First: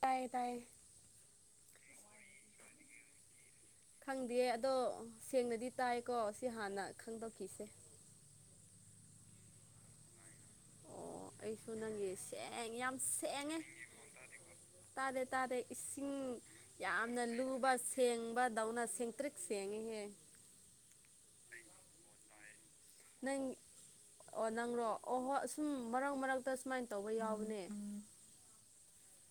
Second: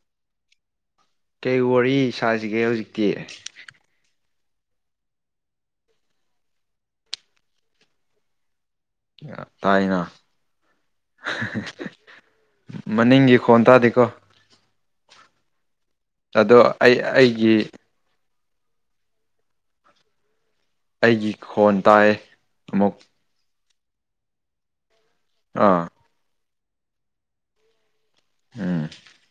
ꯇꯥꯏꯌꯦ ꯇꯥꯏꯌꯦ ꯀꯩ ꯋꯥꯔꯤ ꯁꯥꯁꯤꯒꯦ ꯍꯧꯖꯤꯛꯇꯤ ꯈꯪꯗꯤꯌꯦ ꯑꯗꯣ ꯁꯦꯡꯅꯗꯤ ꯇꯥꯏꯀꯣ ꯁꯤ ꯍꯥꯟꯅ ꯈꯪꯗꯣꯛꯈꯤꯁꯦ ꯇꯥꯏꯅ ꯑꯣ ꯑꯩꯁꯨ ꯅꯪꯒꯤ ꯁꯦꯡ ꯌꯥꯝ ꯃꯅꯤꯡꯒꯤ ꯁꯦꯡꯉꯦ ꯈꯣꯟ ꯇꯥꯗꯦꯀꯣ ꯇꯥꯗꯦ ꯇꯥꯗꯦ ꯏꯁꯤꯡ ꯑꯗꯣ ꯑꯩ ꯌꯥꯝꯅ ꯑꯩꯒꯤ ꯂꯨꯕ ꯁꯦꯡꯕꯗꯧꯅ ꯁꯦꯡꯇ꯭ꯔꯤꯛ ꯁꯦꯡꯉꯤꯍꯦ ꯑꯩꯒꯤ ꯈꯣꯟ ꯇꯥꯏ ꯑꯃꯨꯛ ꯅꯪ ꯑꯣ ꯅꯪꯔꯣ ꯑꯣ ꯍꯣ ꯑꯥꯁꯨꯝ ꯑꯥ ꯃꯔꯛ ꯃꯔꯛ ꯇ ꯁꯨꯃꯥꯏꯅ ꯇꯧꯕ ꯌꯥꯎꯕꯅꯦ ꯎꯝ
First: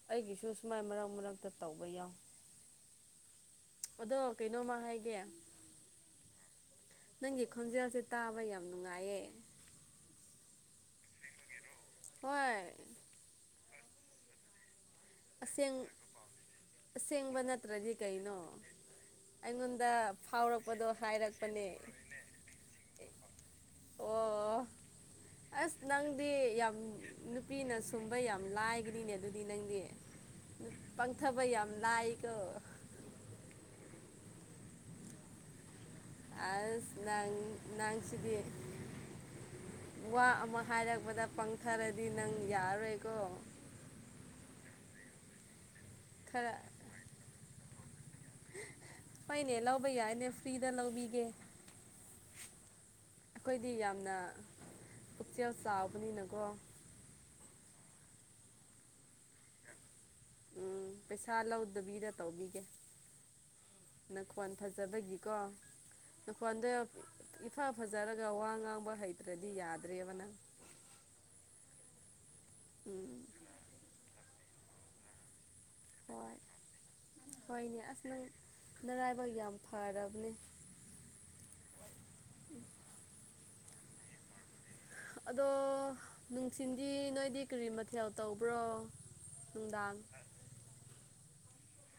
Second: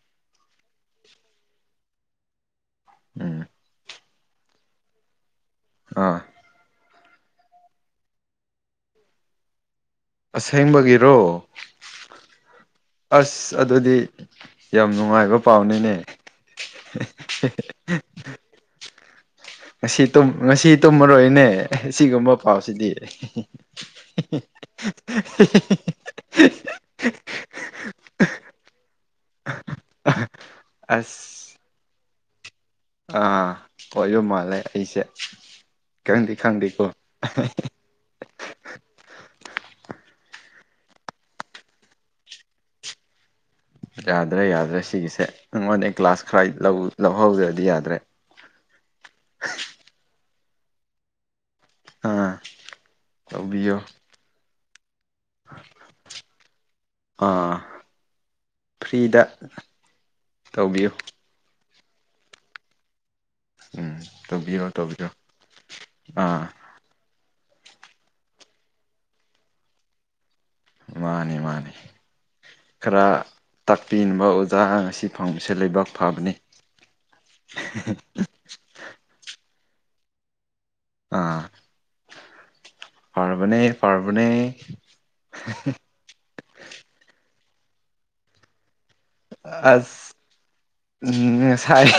ꯑꯩꯒꯤꯁꯨ ꯁꯨꯃꯥꯏ ꯃꯔꯛ ꯃꯔꯛꯇ ꯇꯧꯕ ꯌꯥꯎ ꯎꯝ ꯑꯗꯣ ꯀꯩꯅꯣꯝꯃ ꯍꯥꯏꯒꯦ ꯑꯥ ꯅꯪꯒꯤ ꯈꯣꯟꯖꯦꯜꯁꯦ ꯇꯥꯕ ꯌꯥꯝ ꯅꯨꯡꯉꯥꯏꯌꯦ ꯑꯁꯦꯡꯕꯒꯤ ꯍꯣꯏ ꯑꯁ ꯑꯗꯨꯗꯤ ꯌꯥꯝ ꯅꯨꯡꯉꯥꯏ ꯑꯁꯦꯡ ꯑꯁꯦꯡꯕ ꯅꯠꯇ꯭ꯔꯗꯤ ꯀꯩꯅꯣ ꯑꯩꯉꯣꯟꯗ ꯉꯁꯤ ꯇꯨꯝ ꯉꯁꯤ ꯐꯥꯎꯔꯛꯄꯗꯣ ꯇꯨꯝꯃꯔꯣꯏꯅꯦ ꯍꯥꯏꯔꯛꯄꯅꯦ ꯑꯁꯤꯒꯨꯝꯕ ꯄꯥꯎꯁꯤꯗꯤ ꯑꯣ [unintelligible] ꯑꯁ ꯅꯪꯗꯤ ꯌꯥꯝ ꯅꯨꯄꯤꯅ ꯁꯨꯝꯕ ꯌꯥꯝ ꯂꯥꯏꯒꯅꯤꯅꯦ ꯑꯗꯨꯗꯤ ꯅꯪꯗꯤ ꯑꯁ ꯄꯪꯊꯕ ꯌꯥꯝ ꯂꯥꯏꯀꯣ ꯑꯥ ꯍꯣꯏꯁꯨ ꯃꯥꯜꯂꯦ ꯑꯩꯁꯦ ꯈꯪꯗꯤ ꯈꯪꯗꯦꯀꯣ ꯑꯁ ꯅꯪ ꯅꯪꯁꯤꯗꯤ ꯋꯥ ꯑꯃ ꯍꯥꯏꯔꯛꯄꯗ ꯄꯪꯊꯔꯗꯤ ꯅꯪ ꯌꯥꯔꯣꯏꯀꯣ ꯌꯥꯗ꯭ꯔꯦ ꯌꯥꯗ꯭ꯔꯦ ꯁꯤꯒꯤꯁꯦ ꯅꯉꯣꯟꯗ ꯀ꯭ꯂꯒꯥꯁ ꯈꯔ ꯂꯧ ꯂꯧꯍꯧꯗ꯭ꯔꯗꯤ ꯌꯥꯗ꯭ꯔꯦ ꯐꯩꯅꯦ ꯂꯧꯕ ꯌꯥꯏꯅꯦ ꯐ꯭ꯔꯤꯗ ꯂꯧꯕꯤꯒꯦ ꯑꯥ ꯑꯈꯣꯏꯗꯤ ꯇꯧꯕꯤꯌꯣ ꯌꯥꯝꯅ ꯄꯨꯛꯆꯦꯜ ꯆꯥꯎꯕꯅꯤꯅꯀꯣ ꯑꯥ ꯐ꯭ꯔꯤꯗ ꯇꯧꯕꯤꯌꯨ ꯑꯥ ꯂꯧꯗꯕꯤꯗ ꯇꯧꯕꯤꯒꯦ ꯎꯝ ꯅꯈꯣꯟ ꯇꯧꯕꯤꯔꯣ ꯇꯧꯕꯤꯔꯣ ꯐꯖꯕꯒꯤꯀꯣ ꯑꯥ ꯅꯪꯈꯣꯟꯗ ꯏꯐ ꯐꯖꯔꯒ ꯋꯥ ꯉꯥꯡꯕ ꯍꯩꯇ꯭ꯔꯗꯤ ꯌꯥꯗ꯭ꯔꯦꯕ ꯅꯪ ꯃꯥꯅꯦ ꯃꯥꯅꯦ ꯈꯔ ꯎꯝ ꯇꯥꯛꯄꯤꯅꯕ ꯑꯣꯖꯥ ꯉꯁꯤ ꯐꯥꯎꯕꯁꯦ ꯂꯩꯕꯥꯛ ꯐꯕꯅꯤ ꯍꯣꯏ ꯍꯣꯏꯅꯦ ꯑꯁ ꯅꯪ ꯅꯔꯥꯏꯕꯛ ꯌꯥꯝ ꯐꯔꯕꯅꯦ ꯑꯥ ꯐꯔꯕꯅꯦ ꯐꯔꯕꯅꯦ ꯑꯗꯣ ꯅꯨꯡꯊꯤꯟꯗꯤ ꯅꯣꯏꯗꯤ ꯀꯔꯤ ꯃꯊꯦꯜ ꯇꯧꯕ꯭ꯔꯣ ꯅꯨꯡꯗꯥꯡ ꯑꯁ ꯎꯝ ꯉꯁꯥꯏ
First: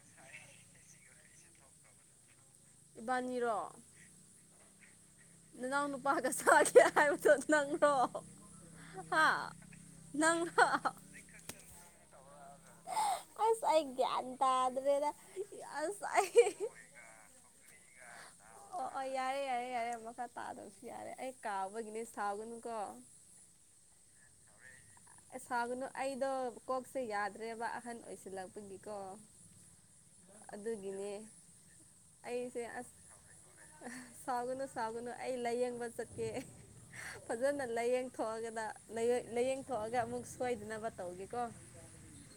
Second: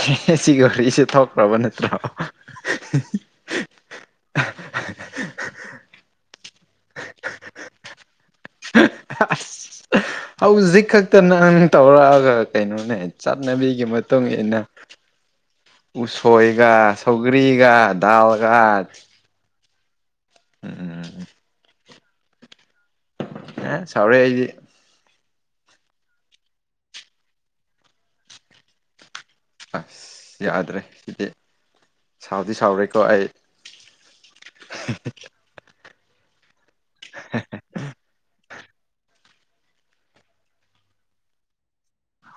ꯁꯤꯒ ꯋꯥꯔꯤꯛꯁꯦ ꯊꯣꯛꯈ꯭ꯔꯕ ꯅꯠꯇ꯭ꯔꯣ ꯏꯕꯥꯟꯅꯤꯔꯣ ꯅꯅꯥꯎ ꯅꯨꯄꯥꯥꯒ ꯁꯥꯒꯦ ꯍꯥꯏꯕ ꯅꯪ꯭ꯔꯣ ꯍꯥ ꯑꯁ ꯅꯪ ꯍꯧꯖꯤꯛ ꯈꯛꯇ ꯅꯪ ꯇꯧꯔꯛꯑꯒ ꯀꯩꯅꯣꯅꯦ ꯑꯁ ꯆꯠꯅꯕꯤꯒꯤ ꯑꯩ ꯃꯇꯨꯡ ꯒ꯭ꯌꯥꯟ ꯏꯟꯅ ꯇꯥꯗ꯭ꯔꯦꯗ ꯑꯁ ꯑꯩ ꯎꯁꯣꯏꯒ ꯁꯧꯒ꯭ꯔꯤꯒ ꯇꯥꯎꯒ ꯑꯣ ꯑꯣ ꯌꯥꯔꯦ ꯌꯥꯔꯦ ꯌꯥꯔꯦ ꯑꯃ ꯃꯈꯥ ꯇꯥꯗꯕꯁꯨ ꯌꯥꯔꯦ ꯑꯩ ꯀꯥꯎꯕꯒꯤꯅꯦ ꯁꯥꯎꯒꯅꯨꯀꯣ ꯑ ꯁꯥꯎꯔꯦ ꯑꯩꯗꯤ ꯑꯦ ꯁꯥꯎꯒꯅꯨ ꯑꯩꯗꯣ ꯀꯣꯛꯁꯦ ꯌꯥꯗ꯭ꯔꯦꯕ ꯑꯍꯟ ꯑꯣꯏꯁꯤꯜꯂꯛꯄꯒꯤꯀꯣ ꯑꯁ ꯌꯥꯗ꯭ꯔꯦ ꯑꯗꯨꯒꯤꯅꯦ ꯁꯤꯗꯤ ꯁꯥꯎꯗꯤ ꯑꯩꯁꯦ ꯑꯁ ꯁꯥꯎꯔꯦꯀꯣ ꯑꯩ ꯑ ꯁꯥꯎꯒꯅꯨ ꯁꯥꯎꯒꯅꯨ ꯑꯩ ꯂꯥꯏꯌꯦꯡꯕ ꯆꯠꯀꯦ ꯐꯖꯅ ꯂꯥꯏꯌꯦꯡꯊꯣꯛꯑꯒꯅ ꯂꯥꯏꯌꯦꯡꯊꯣꯛꯑꯒ ꯑꯃꯨꯛ ꯁꯣꯏꯗꯅꯕ ꯇꯧꯒꯦꯀꯣ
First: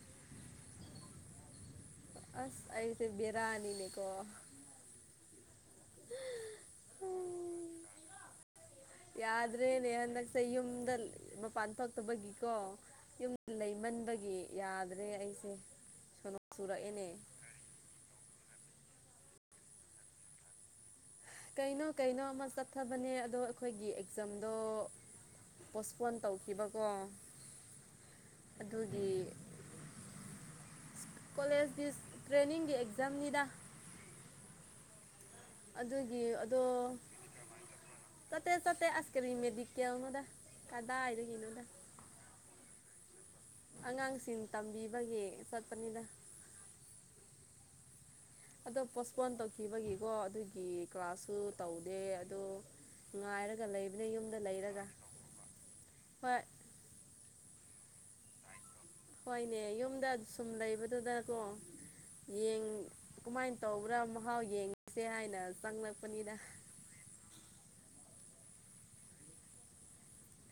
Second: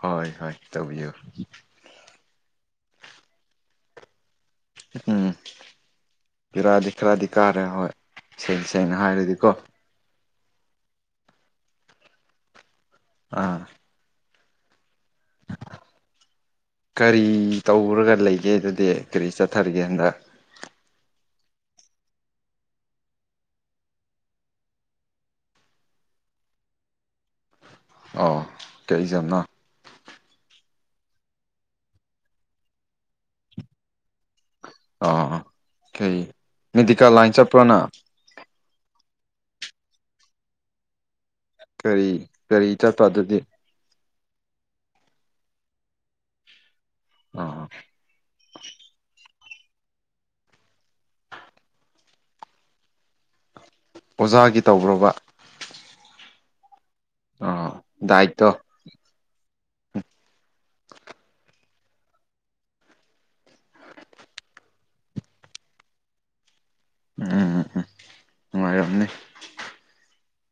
ꯍꯣꯏ ꯍꯣꯏ ꯇꯧꯕꯤꯌꯨ ꯑꯁ ꯑꯩꯁꯦ ꯕꯦꯔꯥꯅꯤꯅꯦꯀꯣ ꯎꯝ ꯕꯦꯔꯥꯗꯤ ꯈꯔꯗꯤ ꯀꯥꯔꯦ ꯍꯣꯏ ꯁꯦꯡꯅ ꯁꯦꯡꯅ ꯍꯥꯏ ꯌꯥꯗ꯭ꯔꯦ ꯅꯦꯍꯟꯗꯛ ꯌꯨꯝꯗ ꯃꯄꯥꯟ ꯊꯣꯛꯛꯇꯕꯒꯤꯀꯣ ꯌꯨꯝꯗ ꯑꯥ ꯂꯩꯃꯟꯕꯒꯤ ꯌꯥꯗ꯭ꯔꯦ ꯑꯩꯁꯦ ꯁꯣꯅꯣ ꯁꯨꯔꯛꯑꯦꯅꯦ ꯀꯔꯤ ꯇꯧꯔꯒ ꯂꯩꯒꯦ ꯑꯗꯨꯗꯤ ꯀꯔꯤ ꯆꯠꯊꯔꯤꯒꯦ ꯍꯟꯗꯛ ꯀꯩꯅꯣ ꯀꯩꯅꯣ ꯑꯃ ꯆꯠꯊꯕꯅꯦ ꯑꯗꯣ ꯑꯈꯣꯏꯒꯤ ꯑꯦꯛꯖꯥꯝꯗꯣ ꯄꯣꯁꯄꯣꯟ ꯇꯧꯈꯤꯕꯀꯣ ꯑꯣ ꯀꯩ ꯑꯗꯨꯒꯤ ꯑꯦꯛꯖꯥꯝꯅꯣ ꯀꯣꯂꯦꯖꯀꯤ ꯇ꯭ꯔꯦꯅꯤꯡꯒꯤ ꯑꯦꯛꯖꯥꯝꯅꯤꯗ ꯑ ꯀꯩ ꯑꯗꯨꯒꯤ ꯑꯗꯣ ꯃꯦꯗꯤꯀꯦꯜ ꯂꯥꯏꯟ ꯆꯠꯄ꯭ꯔꯣ ꯅꯪ ꯆꯠꯇꯦ ꯆꯠꯇꯦ ꯑꯁ ꯀꯔꯤ ꯃꯦꯗꯤꯀꯦꯜ ꯅꯣꯗ ꯀꯥꯗꯥꯏ ꯗꯥꯒꯤ ꯅꯤꯗꯥ ꯀꯔꯤ ꯀꯔꯤ ꯆꯠꯄꯗꯨꯗꯤ ꯑꯉꯥꯡꯁꯤꯡ ꯇꯝꯕꯤꯕꯒꯤ ꯆꯠꯄꯅꯤꯗ ꯑ ꯑꯗꯣ ꯄꯣꯁꯄꯣꯟ ꯇꯧꯈꯤꯕꯒꯤꯀꯣ ꯑꯗꯨꯒꯤ ꯀ꯭ꯂꯥꯁꯁꯨ ꯇꯧꯗꯦ ꯑꯗꯣ ꯉꯥꯏꯔꯒ ꯂꯩꯕꯅꯦ ꯌꯨꯝꯗ ꯑꯣꯖꯥꯒꯤ ꯂꯩꯔꯒ ꯇꯧꯕ꯭ꯔꯣꯕ ꯍꯣꯏ ꯑ ꯗꯥꯏꯇꯣ ꯍꯣꯏꯅꯦ ꯌꯨꯝꯗ ꯁꯨꯝ ꯂꯩꯕꯗꯨꯗꯀꯣ ꯌꯦꯡ ꯀꯨꯃꯥꯏꯅ ꯇꯧꯕ꯭ꯔꯥ ꯃꯍꯥꯎ ꯌꯦꯡꯁꯦ ꯍꯥꯏꯅ ꯆꯪꯂꯛꯄꯅꯤꯗ ꯎꯝ ꯎꯝ ꯎꯝ ꯅꯨꯡꯉꯥꯏꯔꯝꯅꯤ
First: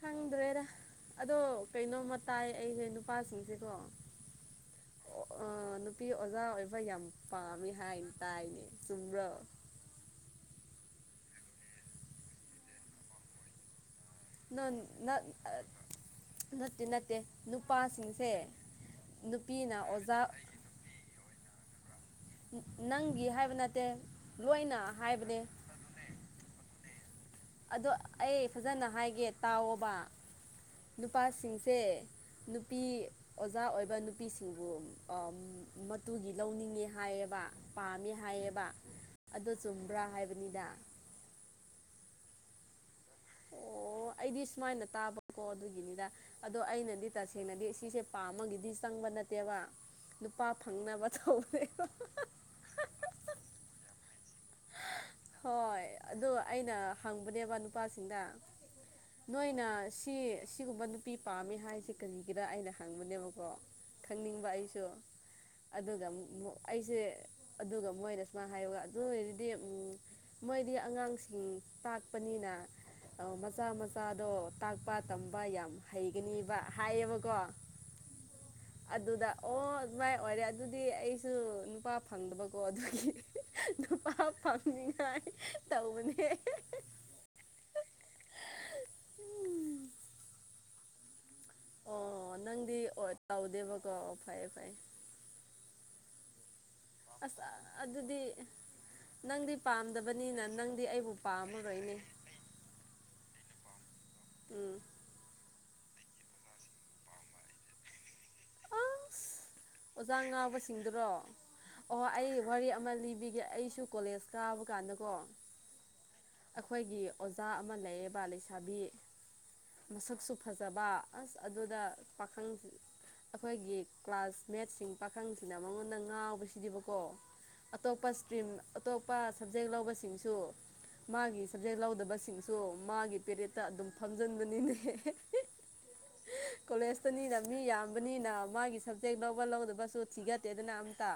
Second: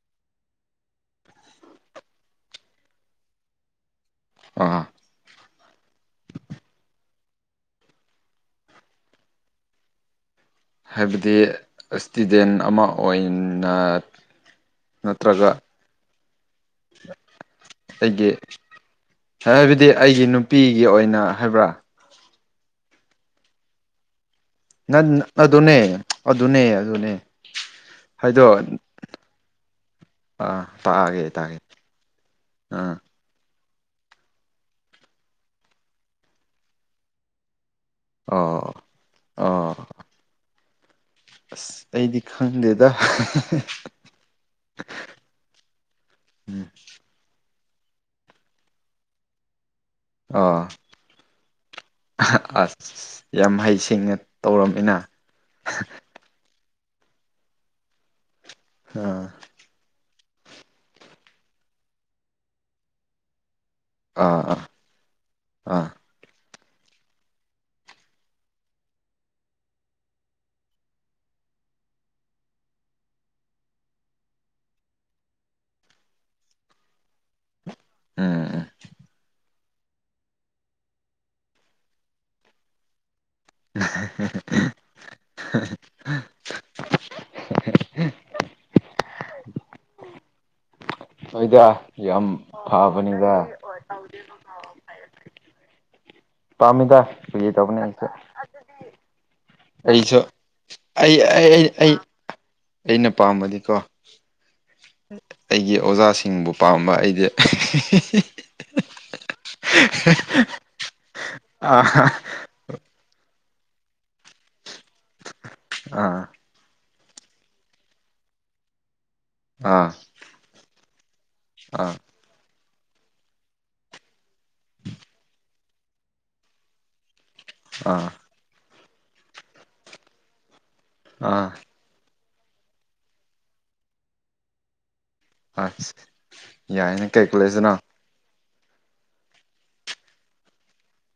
ꯈꯪꯗ꯭ꯔꯦꯗ ꯑꯗꯣ ꯀꯩꯅꯣꯃ ꯇꯥꯏ ꯑꯩꯁꯦ ꯅꯨꯄꯥꯁꯤꯡꯁꯤꯀꯣ ꯑ ꯑꯥ ꯅꯨꯄꯤ ꯑꯣꯖꯥ ꯑꯣꯏꯕ ꯌꯥꯝ ꯄꯥꯝꯃꯤ ꯍꯥꯏꯅ ꯇꯥꯏꯅꯦ ꯆꯨꯝꯕ꯭ꯔ ꯍꯥꯏꯕꯗꯤ ꯏꯁꯇꯨꯗꯦꯟ ꯑꯃ ꯑꯣꯏꯅ ꯅꯠ ꯅꯠ ꯅꯠꯇ꯭ꯔꯒ ꯅꯠꯇꯦ ꯅꯠꯇꯦ ꯑꯩꯒꯤ ꯅꯨꯄꯥꯁꯤꯡꯁꯦ ꯅꯨꯄꯤꯅ ꯍꯥꯏꯕꯗꯤ ꯑꯣꯖꯥ ꯑꯩꯁꯤ ꯅꯨꯄꯤꯒꯤ ꯑꯣꯏꯅ ꯍꯥꯏꯕ꯭ꯔꯥ ꯅꯪꯒꯤ ꯍꯥꯏꯕ ꯅꯠꯇꯦ ꯂꯣꯏꯅ ꯅ ꯍꯥꯏꯕꯅꯦ ꯑꯗꯨꯅꯦ ꯑꯗꯨꯅꯦ ꯑꯗꯨꯅꯦ ꯑꯗꯣ ꯑꯩ ꯍꯥꯏꯗꯣ ꯐꯖꯅ ꯍꯥꯏꯒꯦ ꯇꯥꯎꯑꯣꯕ ꯑꯥ ꯇꯥꯒꯦ ꯇꯥꯒꯦ ꯅꯨꯄꯥꯁꯤꯡꯁꯦ ꯅꯨꯄꯤ ꯑꯥ ꯑꯣꯖꯥ ꯑꯣꯏꯕ ꯅꯨꯄꯤꯁꯤꯡꯕꯨ ꯃꯇꯨꯒꯤ ꯂꯧꯅꯤꯡꯉꯦ ꯍꯥꯏꯌꯦꯕ ꯄꯥꯝꯃꯦ ꯍꯥꯏꯌꯦꯕ ꯑꯣ ꯑꯗꯣ ꯑꯣ ꯆꯨꯝꯕ꯭ꯔꯥ ꯍꯥꯏꯕꯅꯤꯗ ꯑꯁ ꯑꯩꯗꯤ ꯈꯪꯗꯦꯗ ꯑꯣ ꯑꯩꯗꯤ ꯁꯨꯃꯥꯏꯅ ꯇꯥꯕꯀꯣ ꯑꯗꯨꯒꯤꯅꯤꯗ ꯑꯗꯣ ꯎꯝ ꯑꯩꯅꯗꯤ ꯇꯁꯦꯡꯅꯗꯤ ꯁꯤꯁꯦ ꯄꯥꯝꯃꯒꯤꯗꯤ ꯆꯪꯕ ꯅꯠꯇꯦꯕ ꯅꯨꯄꯥ ꯑꯣ ꯐꯪꯅꯕ ꯇꯧꯕꯅꯦꯕ ꯑ ꯑꯁ꯭ ꯌꯥꯝ ꯍꯩꯁꯤꯡꯅ ꯇꯧꯔꯝꯃꯦꯅ ꯍꯣꯏ ꯑꯗꯨ ꯑꯩꯅ ꯍꯪꯕꯅꯦꯕ ꯅꯨꯄꯥꯁꯤꯡꯗ ꯑꯥ ꯅꯣꯏꯅ ꯁꯤ ꯁꯤꯒꯨꯝꯕ ꯅꯨꯄꯤ ꯄꯥꯝꯃꯤ ꯍꯥꯏꯁꯦ ꯀꯔꯤꯒꯤꯔ ꯑꯩꯅ ꯍꯪꯕꯅꯦꯕꯀꯣ ꯑꯥ ꯈꯪꯅꯤꯡꯕ ꯑꯥ ꯑꯩꯁꯨ ꯑꯥ ꯑꯗꯨꯒ ꯑꯩꯁꯦ ꯑꯗꯨꯒ ꯃꯣꯏꯅ ꯁꯨꯃꯥꯏꯅ ꯍꯥꯏꯌꯣꯒ ꯑꯗꯨ ꯑꯣꯏꯔꯗꯤ ꯃꯣꯏꯗꯤ ꯑꯉꯥꯡꯁꯤꯡ ꯇꯥꯛꯄꯅꯤꯅ ꯃꯆꯥ ꯃꯆꯥꯗꯣ ꯇꯥꯛꯄ ꯇꯝꯕ ꯌꯥꯝ ꯍꯩꯒꯅꯤꯕ ꯍꯥꯏꯌꯦꯕꯀꯣ [inaudible] ꯎꯝ ꯑꯗꯨꯗ ꯑꯣ ꯑꯗꯨꯃꯥꯏ ꯑꯣꯏꯔꯦ ꯑꯗꯨꯗꯤ ꯑꯩꯁꯨ ꯅꯨꯄꯥ ꯐꯪꯗꯕꯀꯣ ꯑꯗꯨꯒꯤ [inaudible] ꯅꯤꯡꯉꯥꯏ ꯇꯧꯕꯅꯦ ꯍꯣꯏꯗ ꯑꯣ ꯌꯥꯝ ꯅꯪꯗꯤ ꯐꯕꯅꯤꯗ ꯇꯧꯗꯦꯕꯀꯣ ꯑꯣ ꯐꯩꯌꯦ ꯐꯩꯌꯦ ꯄꯥꯝꯃꯤꯗ ꯑꯁ ꯐꯥꯒꯤ ꯇꯧꯕꯅꯦ ꯑꯩꯁꯨ ꯑꯗꯨꯗꯤ ꯅꯪꯗꯤ ꯑꯩꯁꯨ ꯄꯥꯝꯗꯕꯅꯤꯅ ꯅꯪꯗꯤ ꯑꯩꯕꯨ ꯑꯩ ꯑꯩ ꯑꯩ ꯄꯥꯝꯃꯔꯣꯏꯅꯦ ꯑꯩꯅ ꯄꯥꯝꯃꯗꯤꯀꯣ ꯎꯝ ꯑꯩꯒꯤ ꯑꯣꯖꯥꯁꯤꯡꯕꯨ ꯄꯥꯝꯕ ꯑꯩꯗꯤ ꯑꯁ ꯑꯣꯖꯥ ꯉꯥꯎꯕꯁꯤꯡꯗꯨꯔꯣ ꯑꯥ ꯑꯣ ꯑꯩ ꯋꯥꯔꯤ ꯑꯃ ꯂꯤꯕꯤꯒꯦ ꯑꯩꯁꯨ ꯀꯣꯂꯦꯖ ꯀꯥꯕ ꯀꯥꯟꯗꯀꯣ ꯑꯥ ꯑꯩꯈꯣꯏꯒꯤ ꯑꯣꯖꯥ ꯑꯃ ꯂꯩꯌꯦꯕ ꯂꯩꯁꯥꯕꯤ ꯑꯥ ꯃꯁꯛꯁꯨ ꯐꯖꯕ ꯑꯁ ꯑꯗꯨꯗ ꯑꯥ ꯄꯥꯈꯪ ꯑꯩꯈꯣꯏꯒꯤ ꯀ꯭ꯂꯥꯁꯃꯦꯠꯁꯤꯡ ꯄꯥꯈꯪꯁꯤꯅ ꯃꯉꯣꯟꯗ ꯉꯥꯎꯕꯁꯤꯗꯤꯕꯀꯣ ꯑꯇꯣꯞꯄ ꯑꯥ ꯁ꯭ꯇꯔꯤꯝ ꯑꯇꯣꯞꯄ ꯁꯕꯖꯦꯛ ꯂꯧꯕꯁꯤꯡꯁꯨ ꯃꯥꯒꯤ ꯑꯥ ꯁꯕꯖꯦꯛ ꯂꯧꯗꯕꯁꯤꯡꯁꯨ ꯃꯥꯒꯤ ꯄꯦꯔꯤꯍꯠꯇ ꯑꯗꯨꯝ ꯐꯝꯖꯤꯟꯕꯅꯤꯅꯦ ꯑꯦ ꯑꯁ ꯌꯥꯏꯅꯦ ꯀꯩ ꯀꯣꯂꯦꯖꯇꯅꯤꯅ ꯃꯤ ꯀꯣꯂꯦꯖꯇꯅꯣ ꯌꯥꯝ ꯕꯅꯤꯅ ꯃꯥꯒꯤ ꯁꯕꯖꯦꯛ ꯂꯧꯕ ꯂꯧꯗꯕꯁꯨ ꯊꯤꯒꯠꯇꯦꯗꯅ ꯑꯃꯇ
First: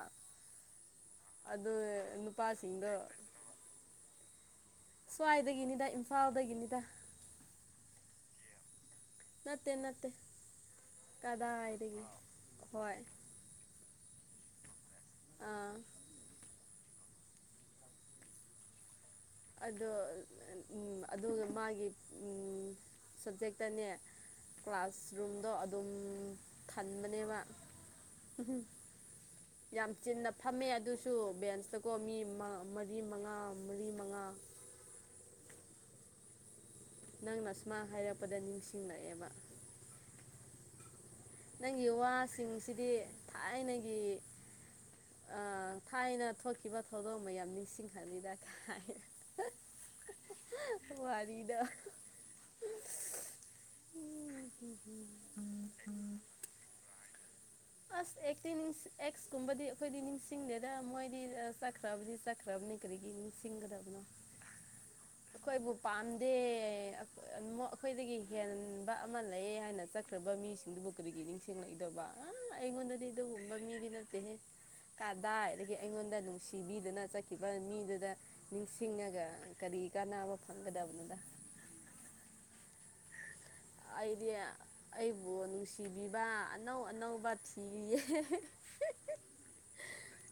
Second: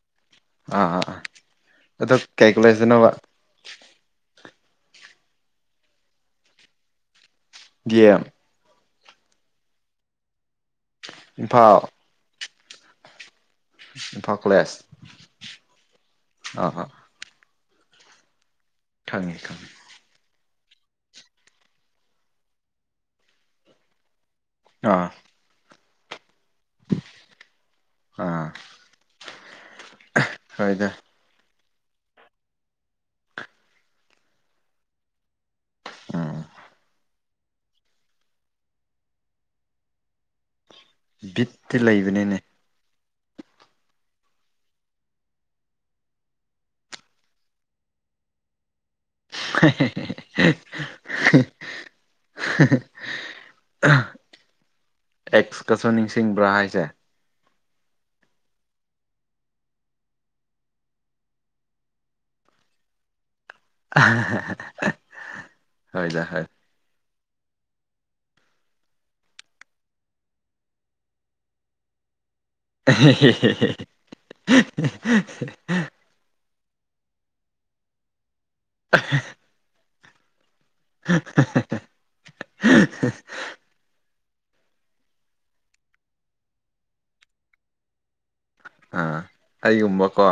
ꯑꯥ ꯑꯥ ꯑꯥ ꯑꯗꯨ ꯑꯗꯣ ꯀꯩ ꯅꯨꯄꯥꯁꯤꯡꯗꯣ ꯀꯣꯂꯦꯖꯇꯅꯣꯕ ꯁ꯭ꯋꯥꯏꯗꯒꯤꯅꯤꯗ ꯏꯝꯐꯥꯜꯗꯒꯤꯅꯤꯗ ꯒꯦꯝ ꯅꯠꯇꯦ ꯅꯠꯇꯦ ꯏꯝꯐꯥꯜ ꯀꯗꯥꯏꯗꯒꯤ ꯍꯣꯏ ꯏꯝꯐꯥꯜ ꯀꯣꯂꯦꯖ ꯑꯥ ꯑꯥꯍꯥ ꯈꯡꯉꯦ ꯑꯗꯣ ꯑꯗꯨꯒ ꯃꯥꯒꯤ ꯁꯕꯖꯦꯛꯇꯅꯦ ꯑꯥ ꯀ꯭ꯂꯥꯁꯔꯨꯝꯗꯣ ꯑꯗꯨꯝ ꯊꯟꯕꯅꯦꯕ ꯑꯥ ꯎꯝ ꯌꯥꯝ ꯆꯤꯟꯅ ꯐꯝꯃꯦ ꯍꯣꯏꯗ ꯑꯗꯨꯁꯨ ꯕꯦꯟꯁꯇꯀꯣ ꯃꯤ ꯃꯔꯤ ꯃꯉꯥ ꯃꯔꯤ ꯃꯉꯥ ꯑꯝ ꯅꯪꯅ ꯑꯁꯨꯃꯥꯏ ꯍꯥꯏꯔꯛꯄꯗ ꯅꯤꯡꯁꯤꯡꯂꯛꯑꯦꯕ ꯕꯤꯠꯇꯤ ꯅꯪꯒꯤ ꯂꯩꯕꯅꯤꯅꯦ ꯋꯥꯁꯤꯡꯁꯤꯗꯤ ꯊꯥꯏꯅꯒꯤ ꯑꯥ ꯊꯥꯏꯅ ꯊꯣꯛꯈꯤꯕ ꯊꯧꯗꯣꯛ ꯃꯌꯥꯝ ꯅꯤꯡꯁꯤꯡꯍꯜꯂꯤꯗ ꯀꯥꯏꯅ ꯋꯥꯔꯤꯗꯣ ꯎꯝ ꯑꯦꯛꯁꯀꯁꯨ ꯅꯤꯡꯁꯤꯡꯕ꯭ꯔꯥ ꯍꯥꯏꯁꯦ ꯑꯁ ꯑꯦꯛꯁꯇꯤ ꯑꯦꯛꯁ ꯀꯨꯝꯕꯗꯤ ꯑꯩꯈꯣꯏꯗꯤ ꯅꯤꯡꯁꯤꯡꯗꯦꯗ ꯃꯣꯏꯗꯤ ꯆꯠꯈ꯭ꯔꯕꯗꯤ ꯆꯠꯈꯔꯦ ꯆꯠꯈꯔꯕꯅꯤ ꯀꯔꯤꯒꯤ ꯅꯤꯡꯁꯤꯡꯒꯗꯕꯅꯣ ꯑꯩꯈꯣꯏꯕꯨ ꯍꯣꯏꯗ ꯄꯥꯝꯗꯦ ꯍꯣꯏ ꯑꯩꯈꯣꯏꯗꯒꯤ ꯍꯦꯟꯕ ꯑꯃ ꯂꯩꯌꯦ ꯍꯥꯏꯅ ꯆꯠꯈ꯭ꯔꯕ ꯃꯤꯁꯤꯡꯗꯨꯕꯨ ꯀꯔꯤꯒꯤ ꯅꯤꯡꯁꯤꯡ ꯂꯨꯒꯗꯕ ꯑꯩꯉꯣꯟꯗꯗꯤ ꯑꯗꯨꯒꯨꯝꯕ ꯃꯤꯗꯤ ꯅꯠꯇꯦꯍꯦ ꯀꯥꯗꯥꯏꯗꯒꯤ ꯑꯩꯉꯣꯟꯗ ꯅꯨꯡꯁꯤ ꯄꯤꯕꯤꯗꯅ ꯆꯠꯈꯤꯕ ꯃꯤꯗꯨꯗ ꯅꯤꯡꯁꯤꯡꯉꯒ ꯀꯔꯤ ꯀꯥꯟꯅꯕ ꯐꯪꯒꯗꯕ [inaudible] ꯑꯩꯗꯤ ꯑꯩꯕꯨ ꯅꯨꯡꯁꯤꯕꯤꯕ ꯑꯅꯧ ꯑꯅꯧꯕ ꯊꯤꯔꯤꯌꯦ ꯑꯥ ꯑꯩꯒꯨꯝꯕꯀꯣ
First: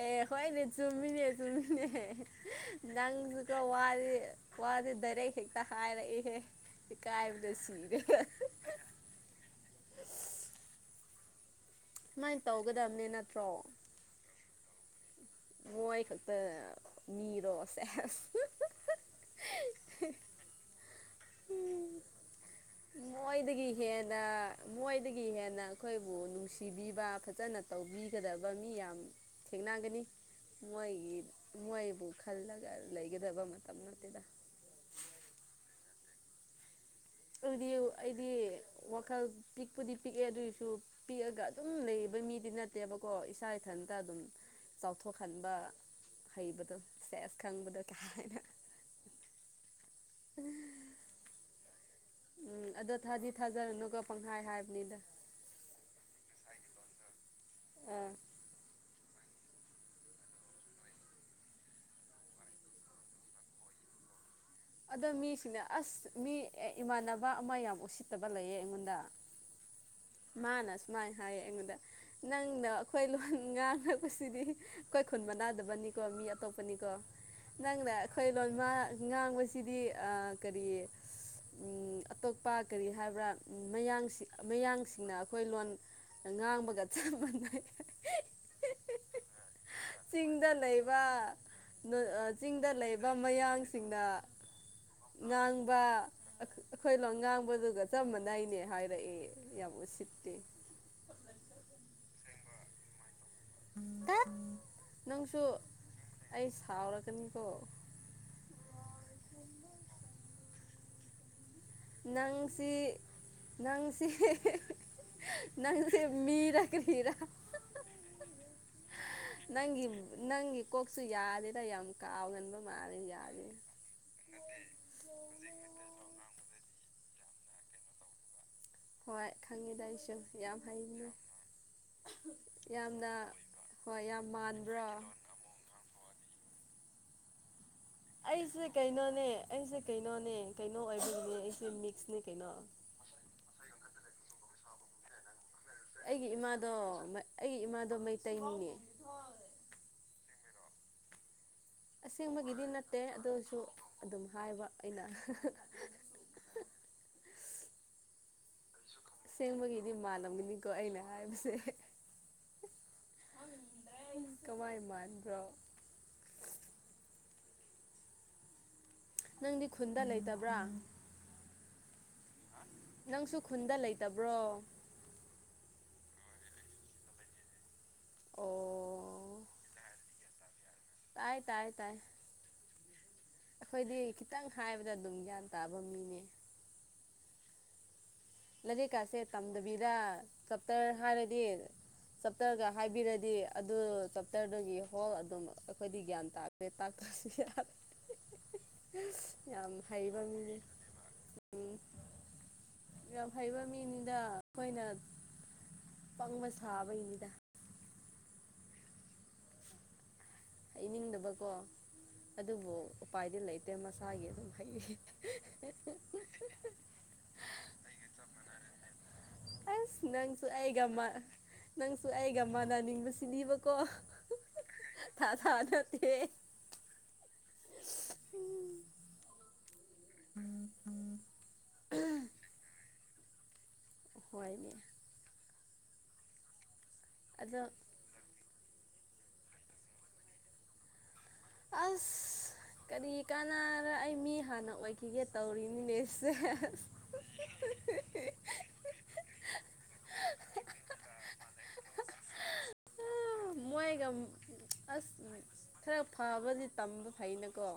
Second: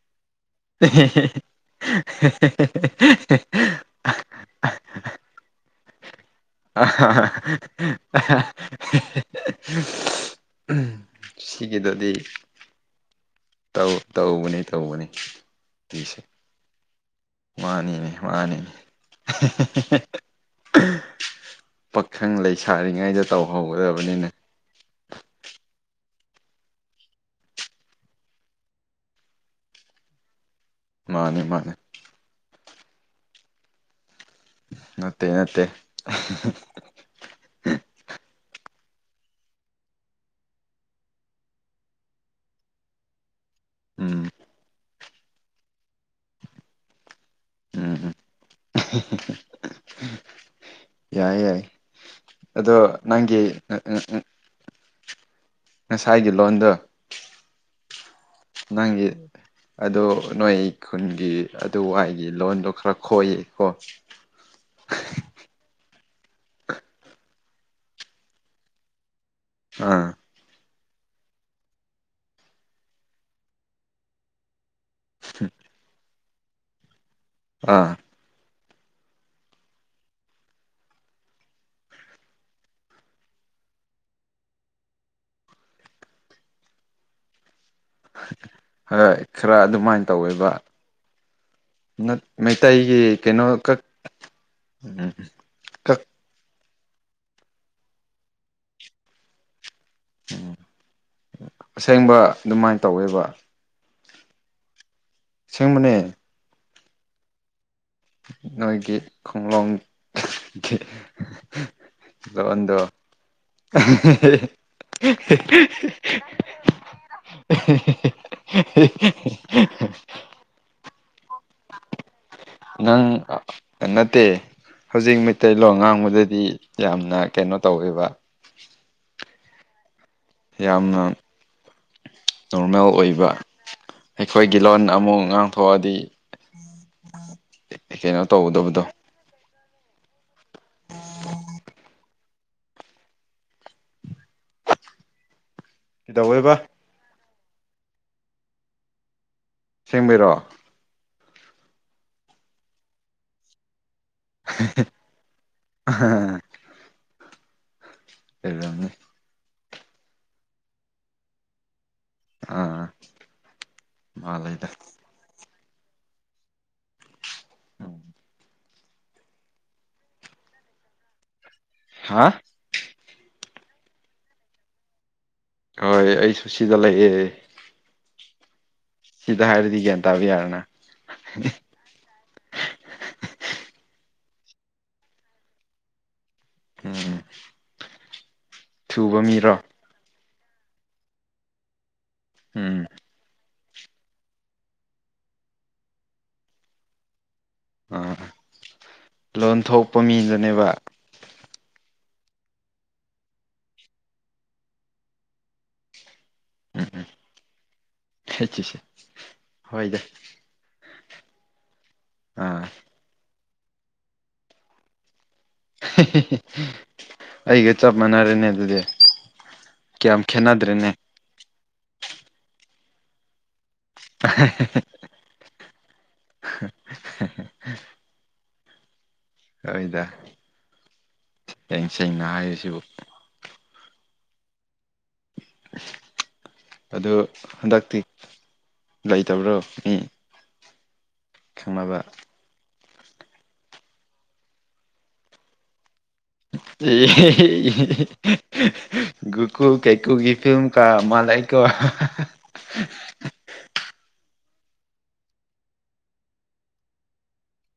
ꯑꯦ ꯍꯣꯏꯅꯦ ꯆꯨꯝꯃꯤꯅꯦ ꯆꯨꯝꯃꯤꯅꯦ ꯅꯪꯁꯨꯀꯣ ꯋꯥꯁꯤ ꯋꯥꯗꯤ ꯗꯥꯏꯔꯦꯛ ꯍꯦꯛꯇ ꯍꯥꯏꯔꯛꯑꯦꯍꯦ ꯑ ꯎꯝ [inaudible] ꯁꯤꯒꯤꯗꯨꯗꯤ ꯁꯨꯃꯥꯏꯅ ꯇꯧꯒꯗꯕꯅꯦ ꯅꯠꯇ꯭ꯔꯣ ꯇꯧ ꯇꯧꯕꯅꯦ ꯇꯧꯕꯅꯦ ꯃꯣꯏ ꯁꯦ ꯈꯛꯇ ꯃꯤꯔꯣ ꯁꯦꯁ ꯃꯥꯅꯤꯅꯦ ꯃꯥꯅꯤꯅꯦ [unintelligible] ꯄꯥꯈꯪ ꯂꯩꯁꯥꯔꯤꯉꯩꯗ ꯃꯣꯏꯗꯒꯤ ꯍꯦꯟꯅ ꯇꯧꯍꯧꯒꯗꯕꯅꯤꯅꯦ ꯃꯣꯏꯗꯒꯤ ꯍꯦꯟꯅ ꯑꯩꯈꯣꯏꯕꯨ ꯅꯨꯡꯁꯤꯕꯤꯕ ꯐꯖꯅ ꯇꯧꯕꯤꯒꯗꯕ ꯃꯤ ꯌꯥꯝ ꯊꯦꯡꯅꯒꯅꯤ ꯃꯣꯏꯒꯤ ꯃꯥꯅꯦ ꯃꯥꯅꯦ ꯃꯣꯏꯕꯨ ꯈꯜꯂꯒ ꯂꯩꯒꯗꯕ ꯃꯇꯝ ꯅꯠꯇꯦꯗ ꯅꯠꯇꯦ ꯅꯠꯇꯦ ꯑꯗꯨꯗꯤ ꯑꯩꯗꯤ ꯋꯥꯈꯜ ꯄꯤꯛꯄꯨꯗꯤ ꯄꯤꯛꯑꯦ ꯑꯗꯨꯏꯁꯨ ꯄꯤꯛꯑꯒ ꯑꯗꯨꯝ ꯂꯩꯕ ꯃꯤꯗꯤ ꯅꯠ ꯅꯠꯇꯦꯕꯀꯣ ꯏꯁꯥ ꯏꯊꯟꯇ ꯑꯗꯨꯝ ꯎꯝ ꯆꯥꯎꯊꯣꯛꯍꯟꯕ ꯍꯩꯕꯗꯣ ꯁꯦꯁ ꯈꯪꯕꯗꯣ ꯎꯝ ꯎꯝ ꯒꯥꯏꯅ ꯌꯥꯏ ꯌꯥꯏ ꯎꯝ ꯑꯗꯣ ꯊꯥꯗꯤ ꯊꯥꯖꯔꯅꯨꯒꯣ ꯄꯪꯍꯥꯏ ꯍꯥꯏꯕꯅꯤꯗ ꯉꯁꯥꯏꯒꯤ ꯂꯣꯟꯗꯣ ꯑꯥ ꯅꯪꯒꯤ ꯑꯗꯣ ꯅꯣꯏ ꯈꯨꯟꯒꯤ ꯑꯗꯨꯋꯥꯏꯒꯤ ꯂꯣꯟꯗꯣ ꯈꯔ ꯈꯣꯏꯌꯦ ꯀꯣ ꯑꯗꯣ ꯃꯤꯁꯤꯡꯅ ꯑꯁ ꯃꯤ ꯏꯃꯥꯟꯅꯕ ꯑꯃ ꯌꯥꯝ ꯎꯁꯤꯠꯇꯕ ꯂꯩꯌꯦ ꯑꯩꯉꯣꯟꯗ ꯑꯥ ꯃꯥꯅ ꯁꯨꯃꯥꯏꯅ ꯍꯥꯏꯌꯦ ꯑꯩꯉꯣꯟꯗ ꯅꯪꯅ ꯑꯩꯈꯣꯏ ꯂꯣꯟ ꯉꯥꯡꯉꯛꯄꯁꯤꯗꯤ ꯑꯩꯈꯣꯏ ꯈꯨꯟ ꯃꯥꯟꯅꯥꯗꯕꯅꯤꯀꯣ ꯃꯤ ꯑꯇꯣꯞꯄꯅꯤꯀꯣ ꯅꯪꯅ ꯑꯥ ꯑꯩꯈꯣꯏ ꯂꯣꯟꯃ ꯉꯥꯡꯕꯁꯤꯗꯤ ꯑꯥ ꯀꯔꯤ ꯎꯝ ꯑꯇꯣꯞꯄ ꯀꯔꯤ ꯍꯥꯏꯕ꯭ꯔꯥ ꯃꯌꯥꯡꯁꯤꯡ ꯑ ꯃꯌꯥꯡꯁꯤ ꯁꯤꯡꯅ ꯑꯩꯈꯣꯏ ꯂꯣꯟ ꯉꯥꯡꯕꯒ ꯆꯞ ꯃꯥꯟꯅꯩ ꯍꯣꯏ ꯈꯔ ꯑꯗꯨꯃꯥꯏꯅ ꯇꯧ ꯆꯤꯡꯗ ꯂꯩꯕ ꯅꯠ ꯆꯤꯡꯗ ꯃꯩꯇꯩꯒꯤ ꯂꯩꯕ ꯀꯩꯅꯣ ꯈꯛ ꯃꯌꯥꯡꯁꯤꯡꯅ ꯉꯥꯡꯕ ꯑꯩꯈ ꯑꯩꯈꯣꯏ ꯂꯣꯟ ꯉꯥꯡꯕꯗꯨꯒ ꯆꯞ ꯃꯥꯟꯅꯩꯅꯦ ꯍꯥꯏꯔꯛꯑꯦ ꯌꯥꯝ ꯎꯁꯤꯠ ꯎꯝ ꯑꯁꯦꯡꯕ ꯑꯗꯨꯃꯥꯏꯅ ꯇꯧꯋꯦꯕ ꯇꯠ ꯅꯪꯁꯨ ꯑꯁꯦꯡꯕꯅꯦ ꯑꯩ ꯁꯥꯎꯔꯛꯀꯅꯤꯀꯣ ꯅꯣꯏꯒꯤ ꯈꯨꯡꯒꯡꯒꯤ ꯅꯪꯁꯤ ꯅꯪꯁꯤ ꯅꯪꯁꯦ ꯃꯤꯔ ꯀꯔꯤꯔꯥ ꯅꯪꯒꯤ [unintelligible] ꯅꯪꯒꯤ ꯀꯣꯛꯁꯨ ꯌꯥꯗꯦꯗ ꯌꯥꯝ ꯀꯥꯎꯒꯟꯕ ꯃꯥꯜꯂꯦ ꯅꯪ ꯌꯥꯗꯦ ꯅꯠꯇꯦ ꯍꯧꯖꯤꯛ ꯃꯩꯇꯩꯂꯣꯟ ꯉꯥꯡꯕꯗꯗꯤ ꯌꯥꯝꯅ ꯀꯩꯅꯣ ꯇꯧꯋꯦꯕ ꯍꯣꯏ ꯈꯪꯉꯦꯗꯥ ꯚꯩꯁꯨ ꯌꯥꯝ ꯍꯩꯕꯅꯦ ꯌꯥꯝꯅ ꯅꯣꯔꯃꯦꯜ ꯌꯥꯝꯅ ꯑꯣꯏꯕ ꯍꯣꯏ ꯌꯥꯝ ꯑꯩꯈꯣꯏꯒꯤ ꯃꯥꯟꯕ꯭ꯔꯣ ꯂꯣꯟꯅ ꯑꯃꯨꯛ ꯉꯥꯡꯊꯣꯛꯑꯗꯤ [inaudible] ꯀꯩꯅꯣ ꯑꯩꯁꯦ ꯇꯧꯒꯗꯕꯗꯣ ꯀꯩꯅꯣꯅꯦ ꯑꯩꯁꯦ ꯀꯩꯅꯣꯅꯦ ꯀꯩꯅꯣ ꯑꯣꯏꯕꯅꯦ ꯑꯩꯁꯦ ꯃꯤꯛꯁꯅꯦ ꯀꯩꯅꯣ ꯑꯩꯒꯤ ꯀꯩꯗꯧꯋꯦꯕ ꯏꯃꯥꯗꯣ ꯑꯩꯒꯤ ꯏꯃꯥꯗꯣ ꯃꯩꯇꯩꯅꯤꯅꯦ ꯑꯁꯦꯡꯕꯩꯔꯣ ꯑꯁꯦꯡꯕꯒꯤꯗꯤ ꯅꯠꯇꯦ ꯑꯗꯨꯏꯁꯨ ꯑꯗꯨꯝ ꯍꯥꯏꯕ ꯑꯩꯅ [unintelligible] [unintelligible] ꯑꯁꯦꯡꯕꯒꯤꯗꯤ ꯃꯥꯥꯟꯂꯝꯒꯅꯤꯀꯣ ꯑꯩꯅ ꯍꯥꯏꯕꯁꯦ ꯑꯥ ꯃꯥꯜꯂꯦꯗ ꯀꯃꯥꯏ ꯃꯥꯟꯕ꯭ꯔꯣ ꯅꯪꯗꯤ ꯈꯨꯟꯗ ꯂꯩꯇꯕ꯭ꯔꯥ ꯍꯥ ꯅꯪꯁꯨ ꯈꯨꯟꯗ ꯂꯩꯇꯕ꯭ꯔꯣ ꯍꯣꯏ ꯑꯩꯁꯨꯁꯤꯗ ꯂꯩꯑꯦ ꯑꯣ ꯁꯤꯗ ꯍꯥꯏꯔꯗꯤ ꯒ꯭ꯌꯥꯟ ꯇꯥꯕ ꯌꯥꯔꯦꯅ ꯇꯥꯏ ꯇꯥꯏ ꯇꯥꯏ ꯑꯩꯈꯣꯏꯗꯤ ꯈꯤꯇꯪ ꯍꯥꯏꯕꯗ ꯑꯗꯨꯝ ꯒ꯭ꯌꯥꯟ ꯇꯥꯕ ꯃꯤꯅꯦ ꯎꯝ ꯊꯨꯕ ꯂꯥꯏꯔꯤꯛꯀꯥꯁꯦ ꯃꯤꯔꯣ ꯇꯝꯗꯕꯤꯗ ꯆꯞꯇꯔ ꯍꯥꯏꯔꯗꯤ ꯆꯞꯇꯔꯒ ꯎꯝ ꯍꯥꯏꯕꯤꯔꯗꯤ ꯑꯗꯨ ꯆꯞꯇꯔꯗꯨꯒꯤ ꯍꯣꯜ ꯑꯗꯨꯝ ꯑꯩꯈꯣꯏꯗꯤ ꯒ꯭ꯌꯥꯟ ꯇꯥꯗꯦ ꯇꯥꯛꯇꯁꯨ ꯌꯥꯔꯦ ꯑꯥ [unintelligible] ꯂꯣꯟ ꯌꯥꯝ ꯊꯣꯛꯄ ꯍꯩꯕ ꯃꯤꯅꯤ ꯃꯤꯗꯨꯅꯦꯕ ꯎꯝ ꯌꯥꯝ ꯍꯩꯕ ꯃꯤꯅꯤꯗ ꯑꯩꯈꯣꯏꯅ ꯄꯪꯕ ꯁꯥꯕꯒꯤꯅꯤꯗ [unintelligible] ꯍꯣꯏꯗ ꯍꯩꯅꯤꯡꯗꯕꯀꯣ ꯑꯥ ꯑꯗꯨꯕꯨ ꯎꯄꯥꯏꯗꯤ ꯂꯩꯇꯦ ꯃꯁꯥꯒꯤ ꯑꯗꯨꯝ ꯍꯩ [unintelligible] ꯑꯩꯒ ꯆꯞ ꯃꯥꯟꯅꯔꯦꯅꯦ ꯑꯗꯨꯗꯤ ꯑꯁ ꯀꯌꯥꯝ ꯅꯪꯁꯨ ꯑꯩꯒ ꯈꯦꯠꯅꯗ꯭ꯔꯦꯅꯦ ꯃꯥ ꯅꯪꯁꯨ ꯑꯩꯒ ꯃꯥꯟꯅꯅꯤꯡꯕꯁꯤꯗꯤ ꯀꯣ [unintelligible] ꯊꯥ ꯊꯥ ꯅꯠꯇꯦ ꯍꯣꯏꯗ ꯁꯦꯡ ꯁꯦꯡꯅ ꯍꯥꯏꯔꯤꯁꯤꯕꯨ ꯍꯣꯏꯃꯤ ꯑꯗꯨ ꯑꯗꯣ ꯍꯟꯗꯛꯇꯤ ꯂꯩꯇꯕ꯭ꯔꯣ ꯃꯤ ꯈꯪꯅꯕ ꯑꯁ ꯀꯔꯤ ꯀꯥꯟꯅꯗ ꯑꯩ ꯃꯤ ꯍꯥꯟꯅ ꯑꯣꯏꯈꯤꯒꯦ ꯇꯧꯔꯤꯅꯤꯅꯦ ꯁꯦꯁ ꯑꯦ [unintelligible] ꯒꯨꯀꯨꯜ ꯀꯥꯏꯀꯨꯒꯤ ꯐꯤꯂꯝ ꯀ ꯃꯥꯟꯂꯛꯏꯀꯣ [inaudible] ꯃꯣꯏꯒ ꯑꯁ ꯈꯔ ꯐꯕꯗꯤ ꯇꯝꯕ ꯐꯩꯅꯀꯣ